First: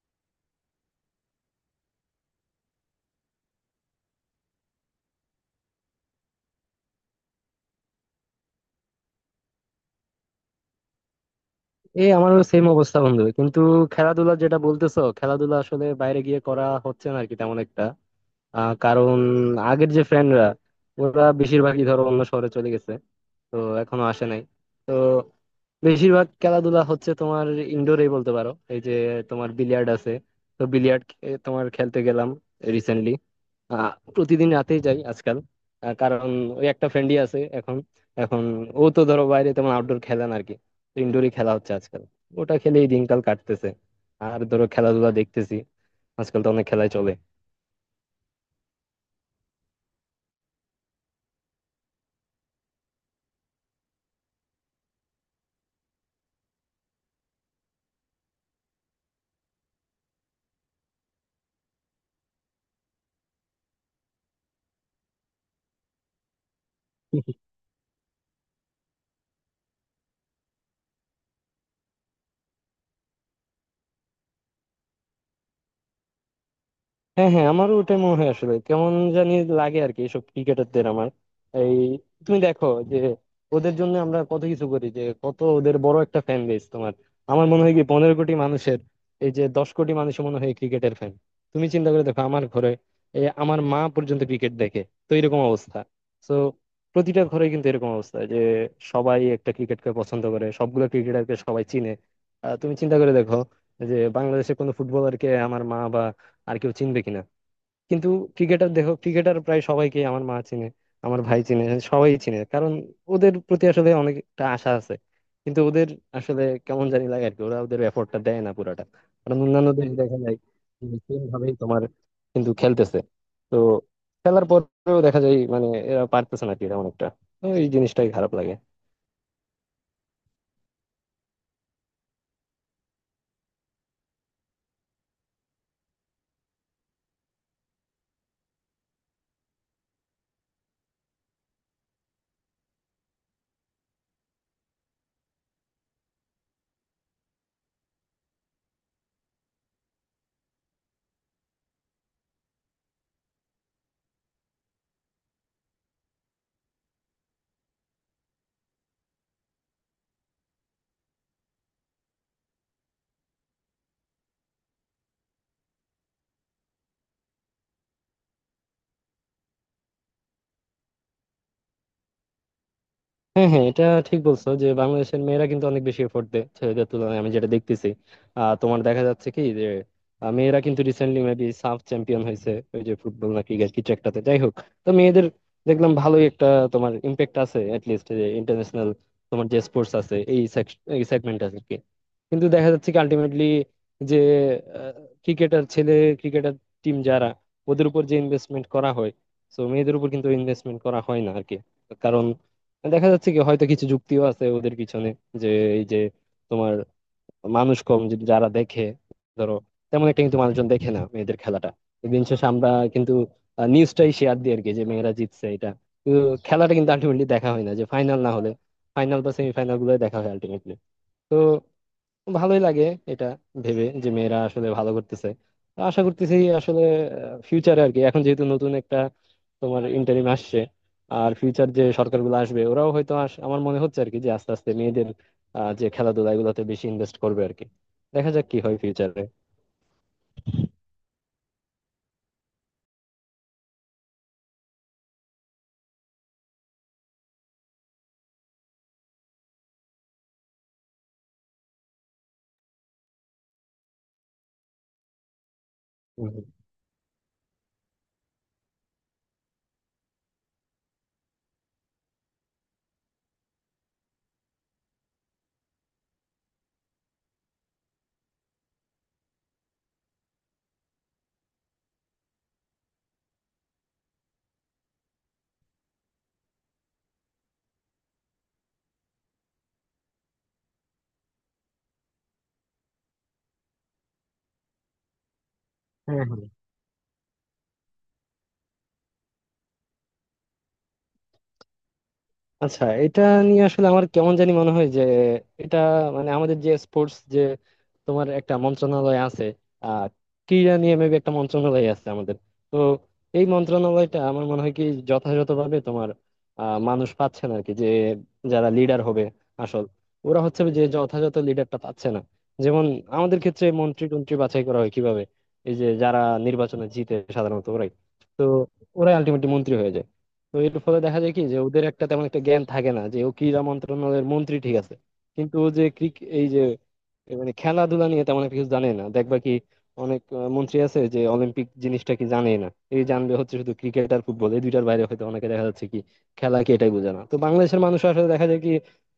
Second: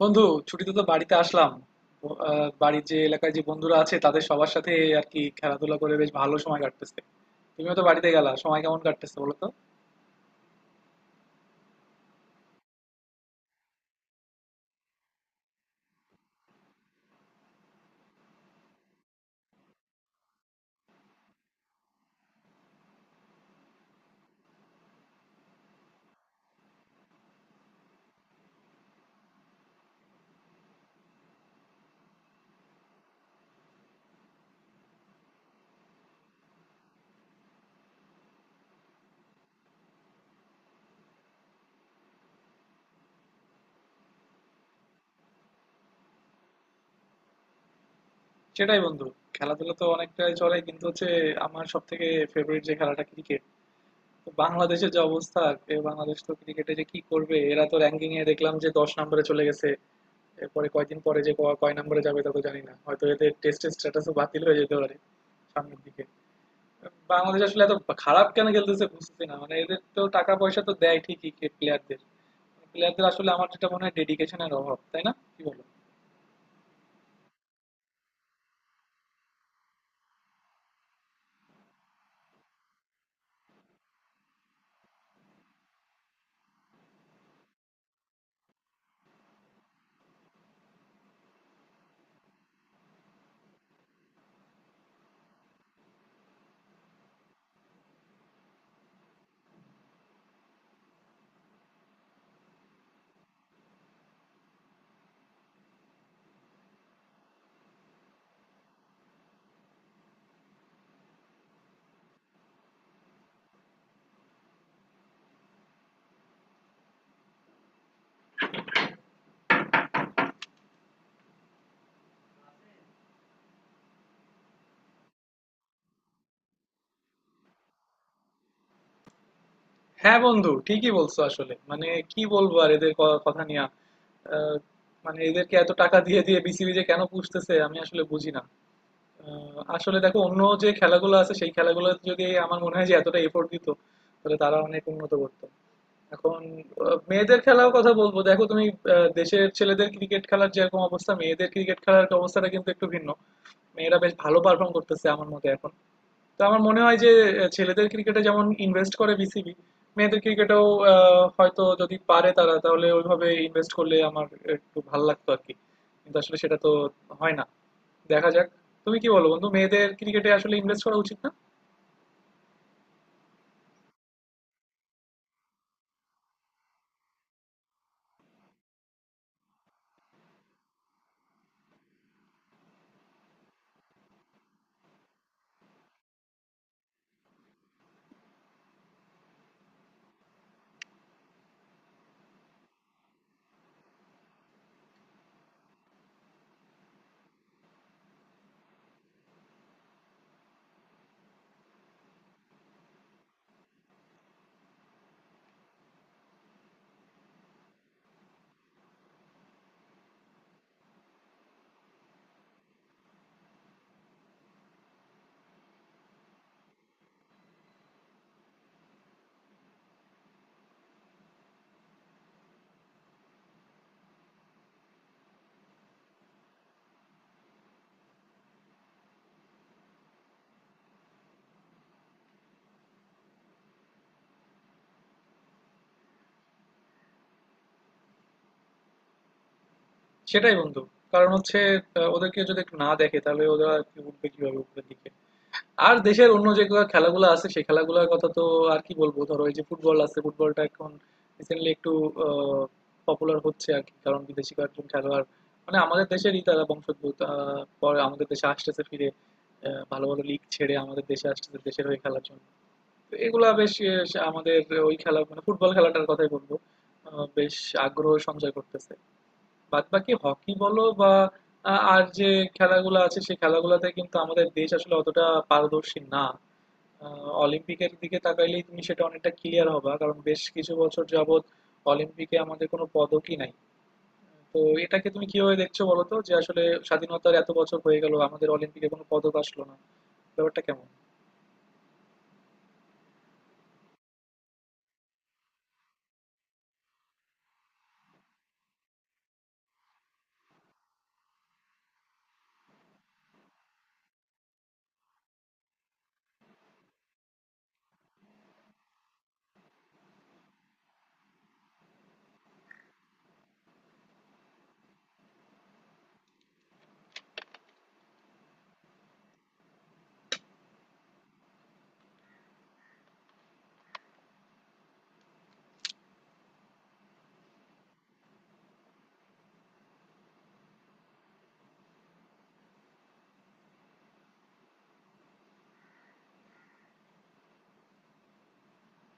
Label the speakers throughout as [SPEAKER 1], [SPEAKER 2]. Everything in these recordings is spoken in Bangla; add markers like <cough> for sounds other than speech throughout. [SPEAKER 1] বন্ধু, ছুটিতে তো বাড়িতে আসলাম। বাড়ির যে এলাকায় যে বন্ধুরা আছে তাদের সবার সাথে আর কি খেলাধুলা করে বেশ ভালো সময় কাটতেছে। তুমিও তো বাড়িতে গেলা, সময় কেমন কাটতেছে বলো তো?
[SPEAKER 2] এই আমারও সেম অবস্থা বন্ধু। কিন্তু খেলাধুলা যেটা বলতেছো, খেলাধুলা আসলে বাইরে গিয়ে করা হচ্ছে না আর কি, তেমন একটা। কারণ আগের যে ফ্রেন্ডরা, ওরা বেশিরভাগই ধরো অন্য শহরে চলে গেছে। তো এখনো আসে নাই। তো বেশিরভাগ খেলাধুলা হচ্ছে তোমার ইনডোরেই বলতে পারো। এই যে তোমার বিলিয়ার্ড আছে, তো বিলিয়ার্ড তোমার খেলতে গেলাম রিসেন্টলি। প্রতিদিন রাতেই যাই আজকাল। কারণ ওই একটা ফ্রেন্ডই আছে এখন। এখন ও তো ধরো বাইরে তেমন আউটডোর খেলে না আরকি, ইনডোরই খেলা হচ্ছে আজকাল। ওটা খেলেই দিনকাল কাটতেছে। আর ধরো খেলাধুলা দেখতেছি, আজকাল তো অনেক খেলাই চলে।
[SPEAKER 1] সেটাই বন্ধু। খেলাধুলা তো অনেকটাই চলে, কিন্তু হচ্ছে আমার সব থেকে ফেভারিট যে খেলাটা, ক্রিকেট। তো বাংলাদেশের যে অবস্থা, এ বাংলাদেশ তো ক্রিকেটে যে কি করবে, এরা তো র্যাঙ্কিং এ দেখলাম যে ১০ নম্বরে চলে গেছে। এরপরে কয়দিন পরে যে কয় নম্বরে যাবে তা তো জানি না, হয়তো এদের টেস্টের স্ট্যাটাসও বাতিল হয়ে যেতে পারে সামনের দিকে। বাংলাদেশ আসলে এত খারাপ কেন খেলতেছে বুঝতেছি না, মানে এদের তো টাকা পয়সা তো দেয় ঠিকই প্লেয়ারদের। আসলে আমার যেটা মনে হয়, ডেডিকেশনের অভাব, তাই না, কি বলো?
[SPEAKER 2] হ্যাঁ হ্যাঁ, আমারও ওটাই মনে হয়। আসলে কেমন জানি লাগে আর কি এসব ক্রিকেটারদের আমার। এই, তুমি দেখো যে ওদের জন্য আমরা কত কিছু করি, যে কত ওদের বড় একটা ফ্যান বেস তোমার। আমার মনে হয় কি 15 কোটি মানুষের, এই যে 10 কোটি মানুষের মনে হয় ক্রিকেটের ফ্যান। তুমি চিন্তা করে দেখো আমার ঘরে, এই আমার মা পর্যন্ত ক্রিকেট দেখে। তো এরকম অবস্থা। তো প্রতিটা ঘরে কিন্তু এরকম অবস্থা, যে সবাই একটা ক্রিকেটকে পছন্দ করে, সবগুলো ক্রিকেটারকে সবাই চিনে। তুমি চিন্তা করে দেখো যে বাংলাদেশের কোনো ফুটবলারকে আমার মা আর কেউ চিনবে কিনা। কিন্তু ক্রিকেটার দেখো, ক্রিকেটার প্রায় সবাইকে আমার মা চিনে, আমার ভাই চিনে, সবাই চিনে। কারণ ওদের প্রতি আসলে অনেকটা আশা আছে। কিন্তু ওদের আসলে কেমন জানি লাগে আর কি, ওরা ওদের এফোর্টটা দেয় না পুরোটা। কারণ অন্যান্য দেশ দেখা যায় সেম ভাবেই তোমার কিন্তু খেলতেছে। তো খেলার পরেও দেখা যায় মানে এরা পারতেছে না, কি এরা অনেকটা। তো এই জিনিসটাই খারাপ লাগে।
[SPEAKER 1] হ্যাঁ বন্ধু, ঠিকই বলছো। আসলে মানে কি বলবো আর এদের কথা নিয়ে। আহ, মানে এদেরকে এত টাকা দিয়ে দিয়ে বিসিবি যে কেন পুষতেছে আমি আসলে বুঝি না। আসলে দেখো, অন্য যে খেলাগুলো আছে সেই খেলাগুলো যদি, আমার মনে হয় যে এতটা এফোর্ট দিত তাহলে তারা অনেক উন্নত করতো। এখন মেয়েদের খেলার কথা বলবো, দেখো তুমি, দেশের ছেলেদের ক্রিকেট খেলার যেরকম অবস্থা, মেয়েদের ক্রিকেট খেলার অবস্থাটা কিন্তু একটু ভিন্ন। মেয়েরা বেশ ভালো পারফর্ম করতেছে আমার মতে এখন। তো আমার মনে হয় যে ছেলেদের ক্রিকেটে যেমন ইনভেস্ট করে বিসিবি, মেয়েদের ক্রিকেটেও হয়তো যদি পারে তারা, তাহলে ওইভাবে ইনভেস্ট করলে আমার একটু ভালো লাগতো আর কি। কিন্তু আসলে সেটা তো হয় না। দেখা যাক। তুমি কি বলো বন্ধু, মেয়েদের ক্রিকেটে আসলে ইনভেস্ট করা উচিত না?
[SPEAKER 2] হ্যাঁ হ্যাঁ, এটা ঠিক বলছো, যে বাংলাদেশের মেয়েরা কিন্তু অনেক বেশি এফোর্ট দেয় ছেলেদের তুলনায়, আমি যেটা দেখতেছি। তোমার দেখা যাচ্ছে কি যে, মেয়েরা কিন্তু রিসেন্টলি মেবি সাফ চ্যাম্পিয়ন হয়েছে, ওই যে ফুটবল না ক্রিকেট কিছু একটাতে, যাই হোক। তো মেয়েদের দেখলাম ভালোই একটা তোমার ইম্প্যাক্ট আছে, লিস্ট যে ইন্টারন্যাশনাল তোমার যে স্পোর্টস আছে এই এই সেগমেন্ট আছে আর কি। কিন্তু দেখা যাচ্ছে কি আলটিমেটলি যে ক্রিকেটার ছেলে ক্রিকেটার টিম যারা, ওদের উপর যে ইনভেস্টমেন্ট করা হয়, তো মেয়েদের উপর কিন্তু ইনভেস্টমেন্ট করা হয় না আর কি। দেখা যাচ্ছে কি হয়তো কিছু যুক্তিও আছে ওদের পিছনে, যে এই যে তোমার মানুষ কম যদি যারা দেখে, ধরো তেমন একটা কিন্তু মানুষজন দেখে না মেয়েদের খেলাটা। দিন শেষে আমরা কিন্তু নিউজটাই শেয়ার দিই আর কি যে মেয়েরা জিতছে এটা। কিন্তু খেলাটা কিন্তু আলটিমেটলি দেখা হয় না, যে ফাইনাল না হলে, ফাইনাল বা সেমিফাইনাল গুলো দেখা হয় আলটিমেটলি। তো ভালোই লাগে এটা ভেবে যে মেয়েরা আসলে ভালো করতেছে। তো আশা করতেছি আসলে ফিউচারে আর কি, এখন যেহেতু নতুন একটা তোমার ইন্টারিম আসছে, আর ফিউচার যে সরকারগুলো আসবে ওরাও হয়তো আমার মনে হচ্ছে আর কি যে আস্তে আস্তে মেয়েদের যে খেলাধুলা এগুলোতে বেশি ইনভেস্ট করবে আর কি। দেখা যাক কি হয় ফিউচারে।
[SPEAKER 1] সেটাই বন্ধু। কারণ হচ্ছে ওদেরকে যদি একটু না দেখে তাহলে ওরা উঠবে কিভাবে উপরের দিকে? আর দেশের অন্য যেগুলো খেলাগুলো আছে সেই খেলাগুলোর কথা তো আর কি বলবো। ধরো এই যে ফুটবল আছে, ফুটবলটা এখন রিসেন্টলি একটু পপুলার হচ্ছে আর কি। কারণ বিদেশি কয়েকজন খেলোয়াড়, মানে আমাদের
[SPEAKER 2] হুম,
[SPEAKER 1] দেশেরই
[SPEAKER 2] হুম।
[SPEAKER 1] তারা বংশোদ্ভূত, পরে আমাদের দেশে আসতেছে ফিরে। ভালো ভালো লিগ ছেড়ে আমাদের দেশে আসতেছে দেশের হয়ে খেলার জন্য। তো এগুলা বেশ আমাদের ওই খেলা মানে ফুটবল খেলাটার কথাই বলবো। বেশ আগ্রহ সঞ্চয় করতেছে। বাদ বাকি হকি বলো বা আর যে খেলাগুলো আছে সেই খেলাগুলোতে কিন্তু আমাদের দেশ আসলে অতটা পারদর্শী না। অলিম্পিকের দিকে তাকাইলেই তুমি সেটা অনেকটা ক্লিয়ার হবা, কারণ বেশ কিছু বছর যাবত অলিম্পিকে আমাদের কোনো পদকই নাই। তো এটাকে তুমি কিভাবে দেখছো বলো তো,
[SPEAKER 2] হ্যাঁ
[SPEAKER 1] যে
[SPEAKER 2] হ্যাঁ।
[SPEAKER 1] আসলে স্বাধীনতার এত বছর হয়ে গেল আমাদের অলিম্পিকে কোনো পদক আসলো না, ব্যাপারটা কেমন?
[SPEAKER 2] আচ্ছা, এটা নিয়ে আসলে আমার কেমন জানি মনে হয় যে এটা মানে আমাদের যে স্পোর্টস যে তোমার একটা মন্ত্রণালয় আছে, আহ ক্রীড়া নিয়ে মেবি একটা মন্ত্রণালয় আছে আমাদের। তো এই মন্ত্রণালয়টা আমার মনে হয় কি যথাযথভাবে তোমার মানুষ পাচ্ছে না আর কি, যে যারা লিডার হবে আসল, ওরা হচ্ছে যে যথাযথ লিডারটা পাচ্ছে না। যেমন আমাদের ক্ষেত্রে মন্ত্রী টন্ত্রী বাছাই করা হয় কিভাবে? এই যে যারা নির্বাচনে জিতে সাধারণত ওরাই, তো ওরাই আলটিমেটলি মন্ত্রী হয়ে যায়। তো এর ফলে দেখা যায় কি যে ওদের একটা তেমন একটা জ্ঞান থাকে না, যে ও ক্রীড়া মন্ত্রণালয়ের মন্ত্রী ঠিক আছে, কিন্তু ও যে এই যে মানে খেলাধুলা নিয়ে তেমন একটা কিছু জানে না। দেখবা কি অনেক মন্ত্রী আছে যে অলিম্পিক জিনিসটা কি জানে না। এই জানবে হচ্ছে শুধু ক্রিকেট আর ফুটবল, এই দুইটার বাইরে হয়তো অনেকে দেখা যাচ্ছে কি খেলা কি এটাই বোঝে না। তো বাংলাদেশের মানুষ আসলে দেখা যায় কি,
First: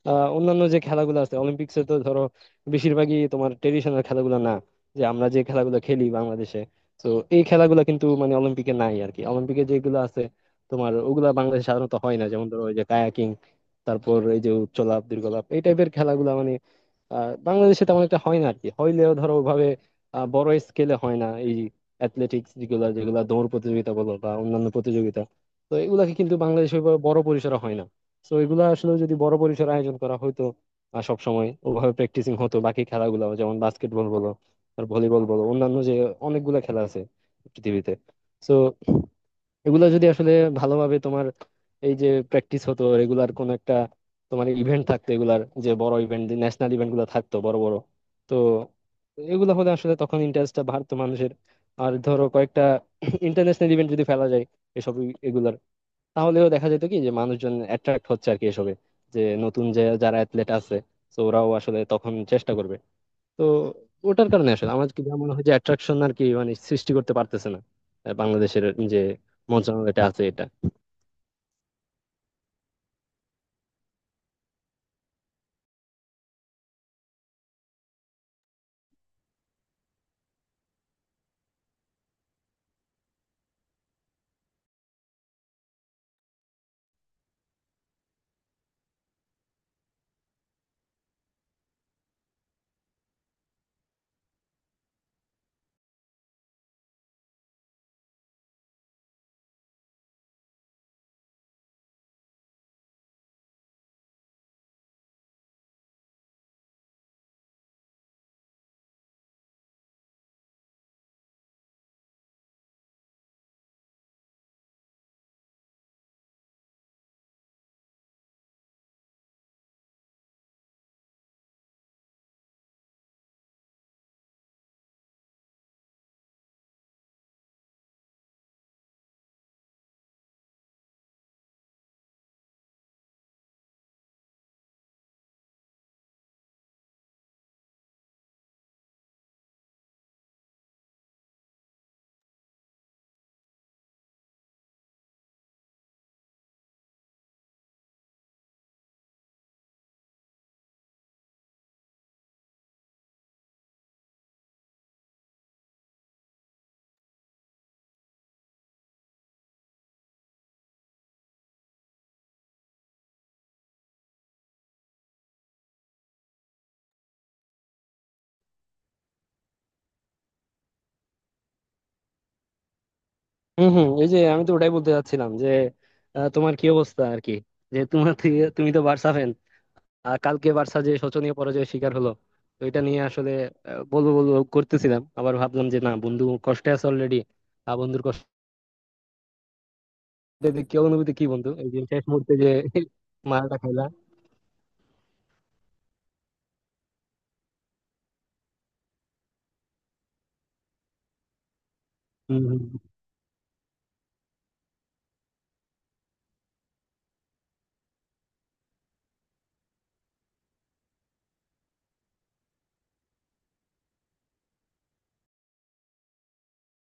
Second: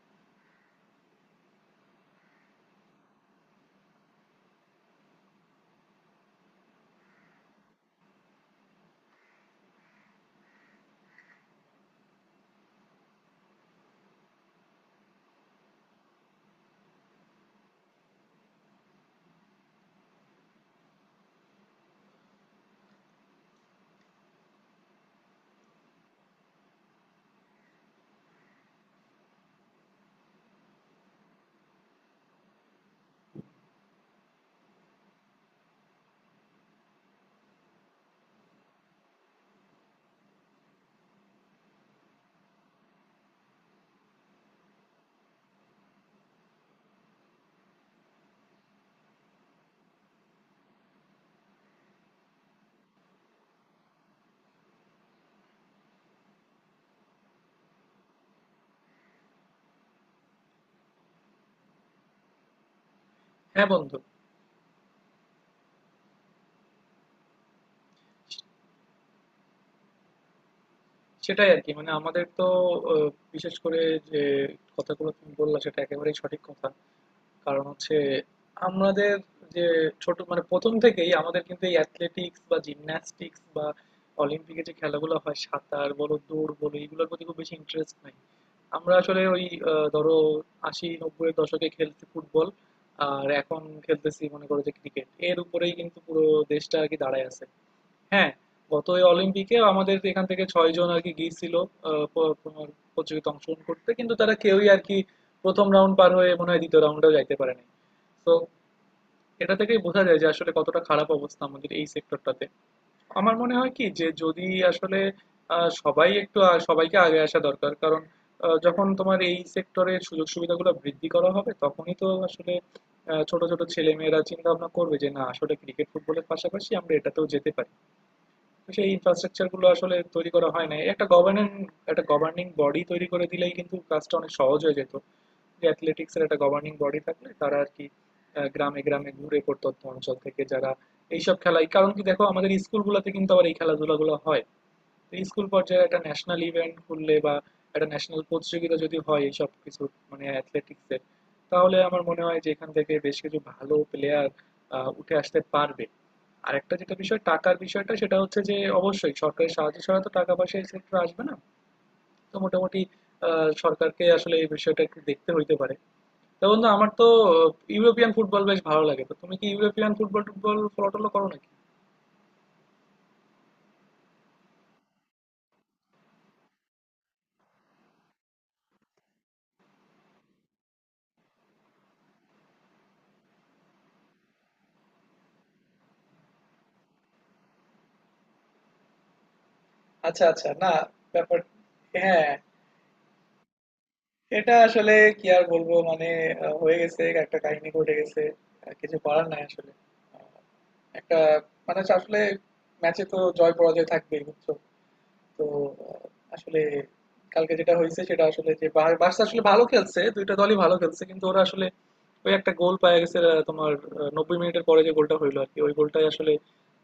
[SPEAKER 2] অন্যান্য যে খেলাগুলো আছে অলিম্পিক্সে, তো ধরো বেশিরভাগই তোমার ট্রেডিশনাল খেলাগুলো না যে আমরা যে খেলাগুলো খেলি বাংলাদেশে। তো এই খেলাগুলো কিন্তু মানে অলিম্পিকে নাই আর কি। অলিম্পিকে যেগুলো আছে তোমার, ওগুলা বাংলাদেশে সাধারণত হয় না, যেমন ধরো ওই যে কায়াকিং, তারপর এই যে উচ্চলাপ দীর্ঘলাপ এই টাইপের খেলাগুলো মানে বাংলাদেশে তেমন একটা হয় না আর কি। হইলেও ধরো ওইভাবে বড় স্কেলে হয় না। এই অ্যাথলেটিক্স যেগুলা যেগুলা দৌড় প্রতিযোগিতা বলো বা অন্যান্য প্রতিযোগিতা, তো এগুলাকে কিন্তু বাংলাদেশে ওইভাবে বড় পরিসরে হয় না। তো এগুলা আসলে যদি বড় পরিসরে আয়োজন করা হয়তো, সব সময় ওভাবে প্র্যাকটিসিং হতো। বাকি খেলাগুলো যেমন বাস্কেটবল বলো, আর ভলিবল বলো, অন্যান্য যে অনেকগুলা খেলা আছে পৃথিবীতে, তো এগুলা যদি আসলে ভালোভাবে তোমার এই যে প্র্যাকটিস হতো রেগুলার, কোন একটা তোমার ইভেন্ট থাকতো এগুলার, যে বড় ইভেন্ট ন্যাশনাল ইভেন্ট গুলো থাকতো বড় বড়, তো এগুলো হলে আসলে তখন ইন্টারেস্টটা বাড়তো মানুষের। আর ধরো কয়েকটা <coughs> ইন্টারন্যাশনাল ইভেন্ট যদি ফেলা যায় এগুলার, তাহলেও দেখা যেত কি যে মানুষজন অ্যাট্রাক্ট হচ্ছে আর কি এসবে, যে নতুন যে যারা অ্যাথলেট আছে, তো ওরাও আসলে তখন চেষ্টা করবে। তো
[SPEAKER 1] হ্যাঁ বন্ধু,
[SPEAKER 2] ওটার কারণে আসলে আমার কি যা মনে হয় যে অ্যাট্রাকশন আর কি মানে সৃষ্টি করতে পারতেছে না বাংলাদেশের যে মন্ত্রণালয়টা আছে এটা।
[SPEAKER 1] সেটাই আর কি। মানে আমাদের তো বিশেষ করে যে কথাগুলো তুমি বললা সেটা একেবারেই সঠিক কথা। কারণ হচ্ছে আমাদের যে ছোট, মানে প্রথম থেকেই আমাদের কিন্তু এই অ্যাথলেটিক্স বা জিমন্যাস্টিক্স বা অলিম্পিকে যে খেলাগুলো হয়, সাঁতার বলো, দৌড় বলো, এগুলোর প্রতি খুব বেশি ইন্টারেস্ট নাই। আমরা আসলে ওই ধরো ৮০-৯০ এর দশকে খেলতে ফুটবল, আর এখন খেলতেছি মনে করো যে ক্রিকেট, এর উপরেই কিন্তু পুরো দেশটা আর কি দাঁড়ায় আছে। হ্যাঁ, গত এই অলিম্পিকেও আমাদের এখান থেকে ৬ জন আর কি গিয়েছিল তোমার প্রতিযোগিতায় অংশগ্রহণ করতে, কিন্তু তারা কেউই আর কি প্রথম রাউন্ড পার হয়ে মনে হয় দ্বিতীয় রাউন্ডেও যাইতে পারেনি। তো এটা থেকেই বোঝা যায় যে আসলে কতটা খারাপ অবস্থা আমাদের এই সেক্টরটাতে। আমার মনে হয় কি যে যদি আসলে সবাই একটু সবাইকে আগে আসা দরকার। কারণ যখন তোমার এই সেক্টরে সুযোগ সুবিধাগুলো বৃদ্ধি করা হবে তখনই তো আসলে ছোট ছোট ছেলে মেয়েরা চিন্তা ভাবনা করবে যে না, আসলে ক্রিকেট ফুটবলের পাশাপাশি আমরা এটাতেও যেতে পারি। সেই ইনফ্রাস্ট্রাকচার গুলো আসলে তৈরি করা হয় না। একটা গভর্নিং বডি তৈরি করে দিলেই কিন্তু কাজটা অনেক সহজ হয়ে যেত। যে অ্যাথলেটিক্স এর একটা গভর্নিং বডি থাকলে তারা আর কি গ্রামে গ্রামে ঘুরে প্রত্যন্ত অঞ্চল থেকে যারা এইসব খেলায়, কারণ কি দেখো আমাদের স্কুলগুলোতে কিন্তু আবার এই খেলাধুলাগুলো হয়। তো স্কুল পর্যায়ে একটা ন্যাশনাল ইভেন্ট করলে বা একটা ন্যাশনাল প্রতিযোগিতা যদি হয় এইসব কিছু, মানে অ্যাথলেটিক্সের, তাহলে আমার মনে হয় যে এখান থেকে বেশ কিছু ভালো প্লেয়ার উঠে আসতে পারবে। আরেকটা যেটা বিষয়, টাকার বিষয়টা, সেটা হচ্ছে যে অবশ্যই সরকারি সাহায্য ছাড়া তো টাকা পয়সা এই সেক্টরে আসবে না। তো মোটামুটি সরকারকে আসলে এই বিষয়টা একটু দেখতে হইতে পারে। তো বন্ধু, আমার তো ইউরোপিয়ান ফুটবল বেশ ভালো লাগে। তো তুমি কি ইউরোপিয়ান ফুটবল টুটবল ফলো টলো করো নাকি?
[SPEAKER 2] হম হম। এই যে আমি তো ওটাই বলতে চাচ্ছিলাম যে তোমার কি অবস্থা আর কি, যে তুমি তো বার্সা ফ্যান, আর কালকে বার্সা যে শোচনীয় পরাজয়ের শিকার হলো, তো এটা নিয়ে আসলে বলবো বলবো করতেছিলাম। আবার ভাবলাম যে না, বন্ধু কষ্টে আছে অলরেডি, আর বন্ধুর কষ্টে
[SPEAKER 1] আচ্ছা আচ্ছা, না
[SPEAKER 2] কি অনুভূতি কি
[SPEAKER 1] ব্যাপার।
[SPEAKER 2] বন্ধু, এই যে শেষ
[SPEAKER 1] হ্যাঁ,
[SPEAKER 2] মুহূর্তে যে মারাটা খাইলা?
[SPEAKER 1] এটা আসলে কি আর বলবো মানে, হয়ে গেছে, একটা কাহিনী ঘটে গেছে। কিছু করার নাই আসলে। আহ, একটা মানে হচ্ছে আসলে
[SPEAKER 2] হম
[SPEAKER 1] ম্যাচে তো জয় পরাজয় থাকবেই, বুঝছো? তো আহ, আসলে কালকে যেটা হয়েছে সেটা আসলে যে বার্সা আসলে ভালো খেলছে, দুইটা দলই ভালো খেলছে, কিন্তু ওরা আসলে ওই একটা গোল পায় গেছে তোমার ৯০ মিনিটের পরে যে গোলটা হইলো আর কি, ওই গোলটাই আসলে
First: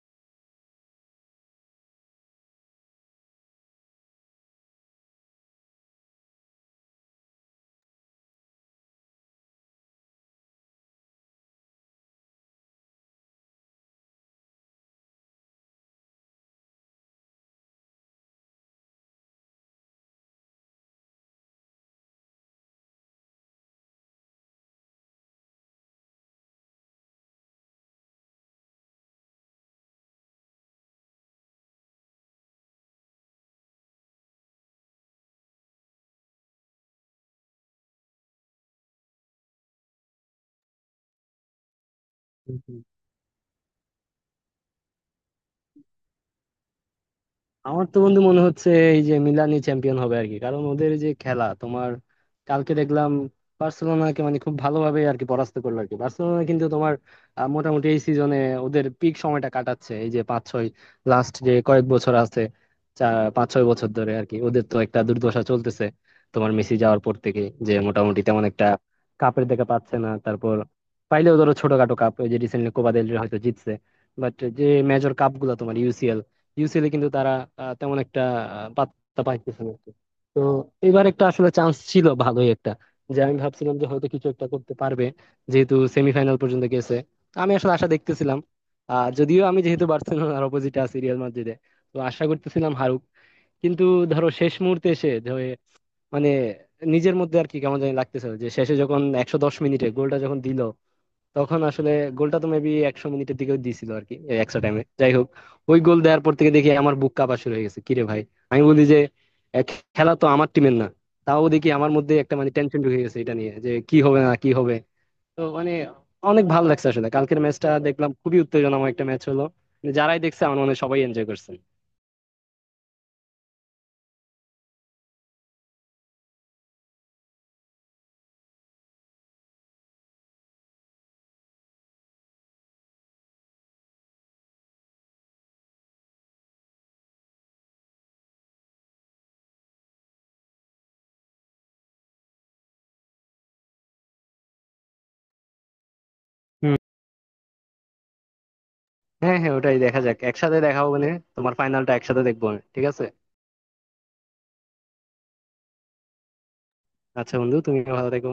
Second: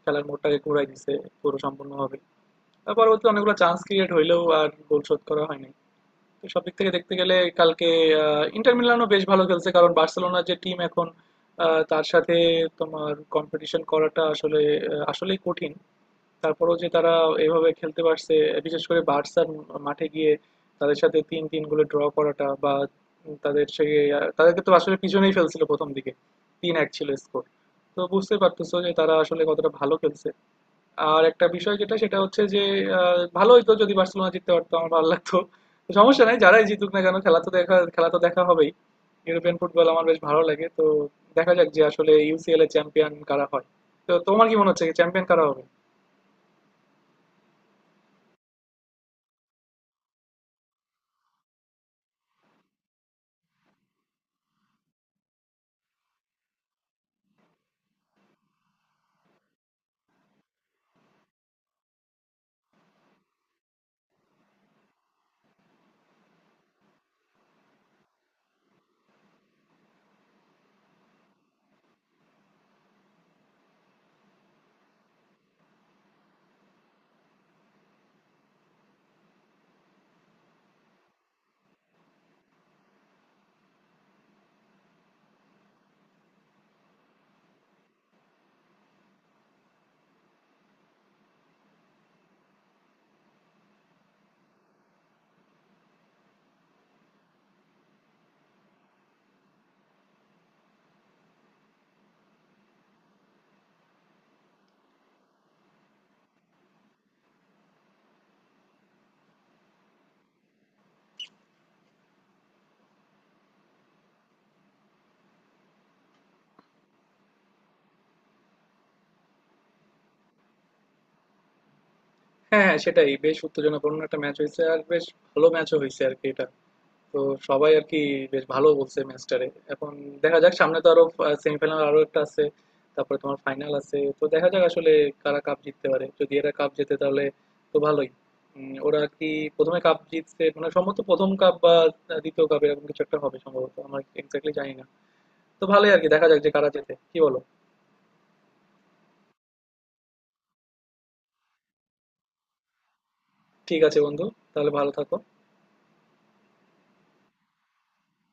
[SPEAKER 1] খেলার মোড়টাকে ঘুরাই দিছে পুরো সম্পূর্ণভাবে। তার পরবর্তী অনেকগুলো চান্স ক্রিয়েট হইলেও আর গোল শোধ করা হয়নি। তো সব দিক থেকে দেখতে গেলে কালকে ইন্টার মিলানও বেশ ভালো খেলছে, কারণ বার্সেলোনার যে টিম এখন, তার সাথে তোমার কম্পিটিশন করাটা আসলে আসলেই কঠিন। তারপরেও যে তারা এভাবে খেলতে পারছে, বিশেষ করে বার্সার মাঠে গিয়ে তাদের সাথে ৩-৩ গোলে ড্র করাটা, বা তাদের সেই, তাদেরকে তো আসলে পিছনেই ফেলছিল প্রথম দিকে, ৩-১ ছিল স্কোর। তো বুঝতে পারতেছো যে তারা আসলে কতটা ভালো খেলছে। আর একটা বিষয় যেটা সেটা হচ্ছে যে ভালো হইতো যদি বার্সেলোনা জিততে পারতো, আমার ভালো লাগতো। তো সমস্যা নাই, যারাই জিতুক না কেন খেলা তো দেখা হবেই। ইউরোপিয়ান ফুটবল আমার বেশ ভালো লাগে। তো দেখা যাক যে আসলে ইউসিএল এর
[SPEAKER 2] হম।
[SPEAKER 1] চ্যাম্পিয়ন কারা হয়। তো তোমার কি মনে হচ্ছে চ্যাম্পিয়ন কারা হবে?
[SPEAKER 2] আমার তো বন্ধু মনে হচ্ছে এই যে মিলানই চ্যাম্পিয়ন হবে আর কি। কারণ ওদের যে খেলা তোমার কালকে দেখলাম, বার্সেলোনাকে মানে খুব ভালোভাবে আর কি পরাস্ত করলো আর কি। বার্সেলোনা কিন্তু তোমার মোটামুটি এই সিজনে ওদের পিক সময়টা কাটাচ্ছে। এই যে 5-6 লাস্ট যে কয়েক বছর আছে, চা- 5-6 বছর ধরে আর কি ওদের তো একটা দুর্দশা চলতেছে তোমার মেসি যাওয়ার পর থেকে, যে মোটামুটি তেমন একটা কাপের দেখা পাচ্ছে না। তারপর পাইলেও ধরো ছোটখাটো কাপ, ওই যে রিসেন্টলি কোপা দেল রে হয়তো জিতছে। বাট যে মেজর কাপ গুলা তোমার ইউসিএল, ইউসিএলে কিন্তু তারা তেমন একটা পাত্তা পাইতেছে না আর কি। তো এবার একটা আসলে চান্স ছিল ভালোই একটা, যে আমি ভাবছিলাম যে হয়তো কিছু একটা করতে পারবে যেহেতু সেমিফাইনাল পর্যন্ত গেছে। আমি আসলে আশা দেখতেছিলাম, যদিও আমি যেহেতু বার্সেলোনার অপোজিটে আছি রিয়াল মাদ্রিদে, তো আশা করতেছিলাম হারুক। কিন্তু ধরো শেষ মুহূর্তে এসে ধরে মানে নিজের মধ্যে আর কি কেমন জানি লাগতেছিল, যে শেষে যখন 110 মিনিটে গোলটা যখন দিল তখন আসলে, গোলটা তো মেবি 100 মিনিটের দিকেও দিছিল আর কি এক্সট্রা টাইমে। যাই হোক, ওই গোল দেওয়ার পর থেকে দেখি আমার বুক কাঁপা শুরু হয়ে গেছে। কিরে ভাই, আমি বলি যে এ, খেলা তো আমার টিমের না, তাও দেখি আমার মধ্যে একটা মানে টেনশন ঢুকে গেছে এটা নিয়ে যে কি হবে না কি হবে। তো মানে অনেক ভালো লাগছে আসলে, কালকের ম্যাচটা দেখলাম খুবই উত্তেজনাময় একটা ম্যাচ হলো। মানে যারাই দেখছে আমার মনে হয় সবাই এনজয় করছে।
[SPEAKER 1] হ্যাঁ, হ্যাঁ সেটাই। বেশ উত্তেজনাপূর্ণ একটা ম্যাচ হইছে। আর বেশ ভালো ম্যাচও হইছে আরকি এটা। তো সবাই আরকি বেশ ভালো বলছে ম্যাচটারে। এখন দেখা যাক, সামনে তো আরো সেমিফাইনাল আরো একটা আছে। তারপরে তোমার ফাইনাল আছে। তো দেখা যাক আসলে কারা কাপ জিততে পারে। যদি এরা কাপ জেতে তাহলে তো ভালোই। ওরা আর কি ১ম এ কাপ জিতছে মানে, সম্ভবত ১ম কাপ বা ২য় কাপ এরকম কিছু একটা হবে সম্ভবত। আমার এক্সাক্টলি জানি না। তো ভালোই আরকি, দেখা যাক যে কারা
[SPEAKER 2] হুম।
[SPEAKER 1] জেতে। কি বলো?
[SPEAKER 2] হ্যাঁ হ্যাঁ, ওটাই। দেখা যাক, একসাথে দেখা হবে না? তোমার ফাইনালটা একসাথে দেখবো আমি, ঠিক আছে?
[SPEAKER 1] ঠিক আছে বন্ধু। তাহলে ভালো থাকো।
[SPEAKER 2] আচ্ছা বন্ধু, তুমিও ভালো থেকো।